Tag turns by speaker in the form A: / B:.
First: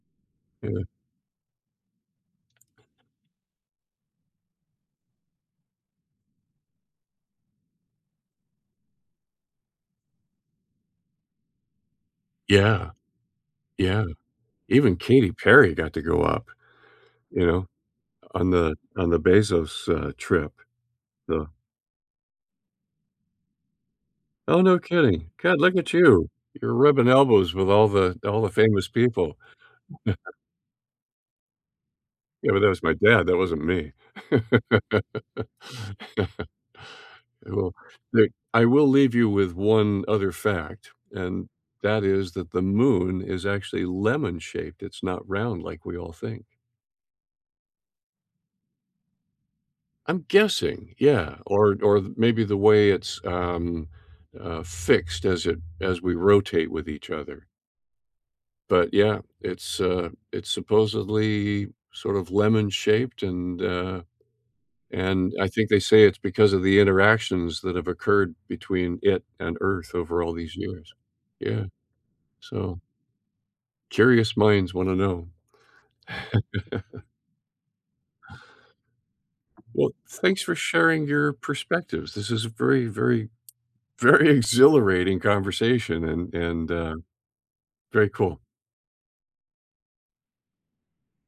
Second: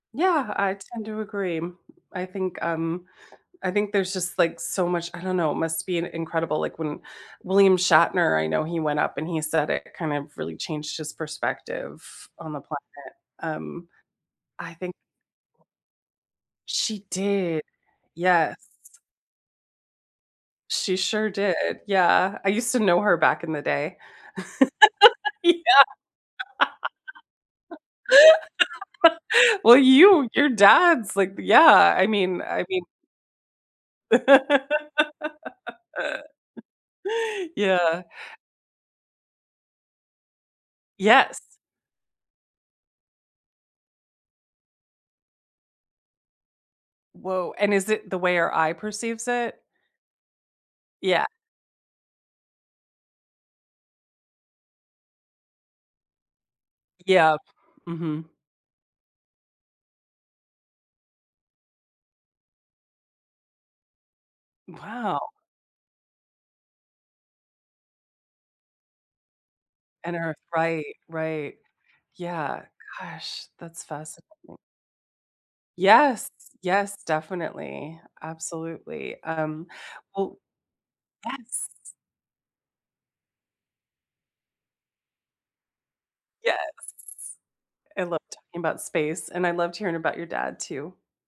A: Yeah, I
B: Yeah.
A: tend to agree I think, um I think there's just like so much I don't know, it must be an incredible like when William Shatner, I know he went up and he said it kind of really changed his perspective on the
B: Yeah.
A: planet. Um,
B: Yeah.
A: I think
B: Even Katy Perry got to go up,
A: she
B: you
A: did,
B: know, o on
A: yes.
B: the on the Bezos, uh, trip.
A: She sure
B: The
A: did, yeah, I used to know her back in the day.
B: Oh, no, kidding good,
A: Yeah.
B: look at you. You're rubbing elbows with all the all the famous people.
A: Well, you your dad's, like, yeah. I mean,
B: Yeah, but
A: I
B: that was
A: mean
B: my dad, that wasn't me. Well,
A: Yeah.
B: look, I will leave you with one other fact,
A: Yes.
B: and that is that the moon is actually lemon shaped it's not round like we all think.
A: Woah, and is it the way our eye perceives it?
B: I'm guessing.
A: Yeah.
B: Yeah. Or or maybe the way it's, um, uh, fixed as it as we rotate with each
A: Yep.
B: other.
A: Mhm.
B: But, yeah, it's, uh, it's supposedly sort of lemon shaped, and, uh,
A: Wow!
B: and I think they say it's because of the interactions that have occurred between it and Earth
A: And
B: over all
A: Earth,
B: these
A: right,
B: years.
A: right.
B: Yeah.
A: Yeah.
B: So
A: Gosh, that's
B: curious
A: fascinating.
B: minds want to know.
A: Yes. Yes, definitely. Absolutely. Um,
B: Well,
A: well
B: thanks for sharing your
A: Yes.
B: perspectives, this is a very, very, very, exhilarating conversation and
A: Yes.
B: and, uh,
A: I
B: very
A: love
B: cool.
A: talking about space, and I loved hearing about your dad too.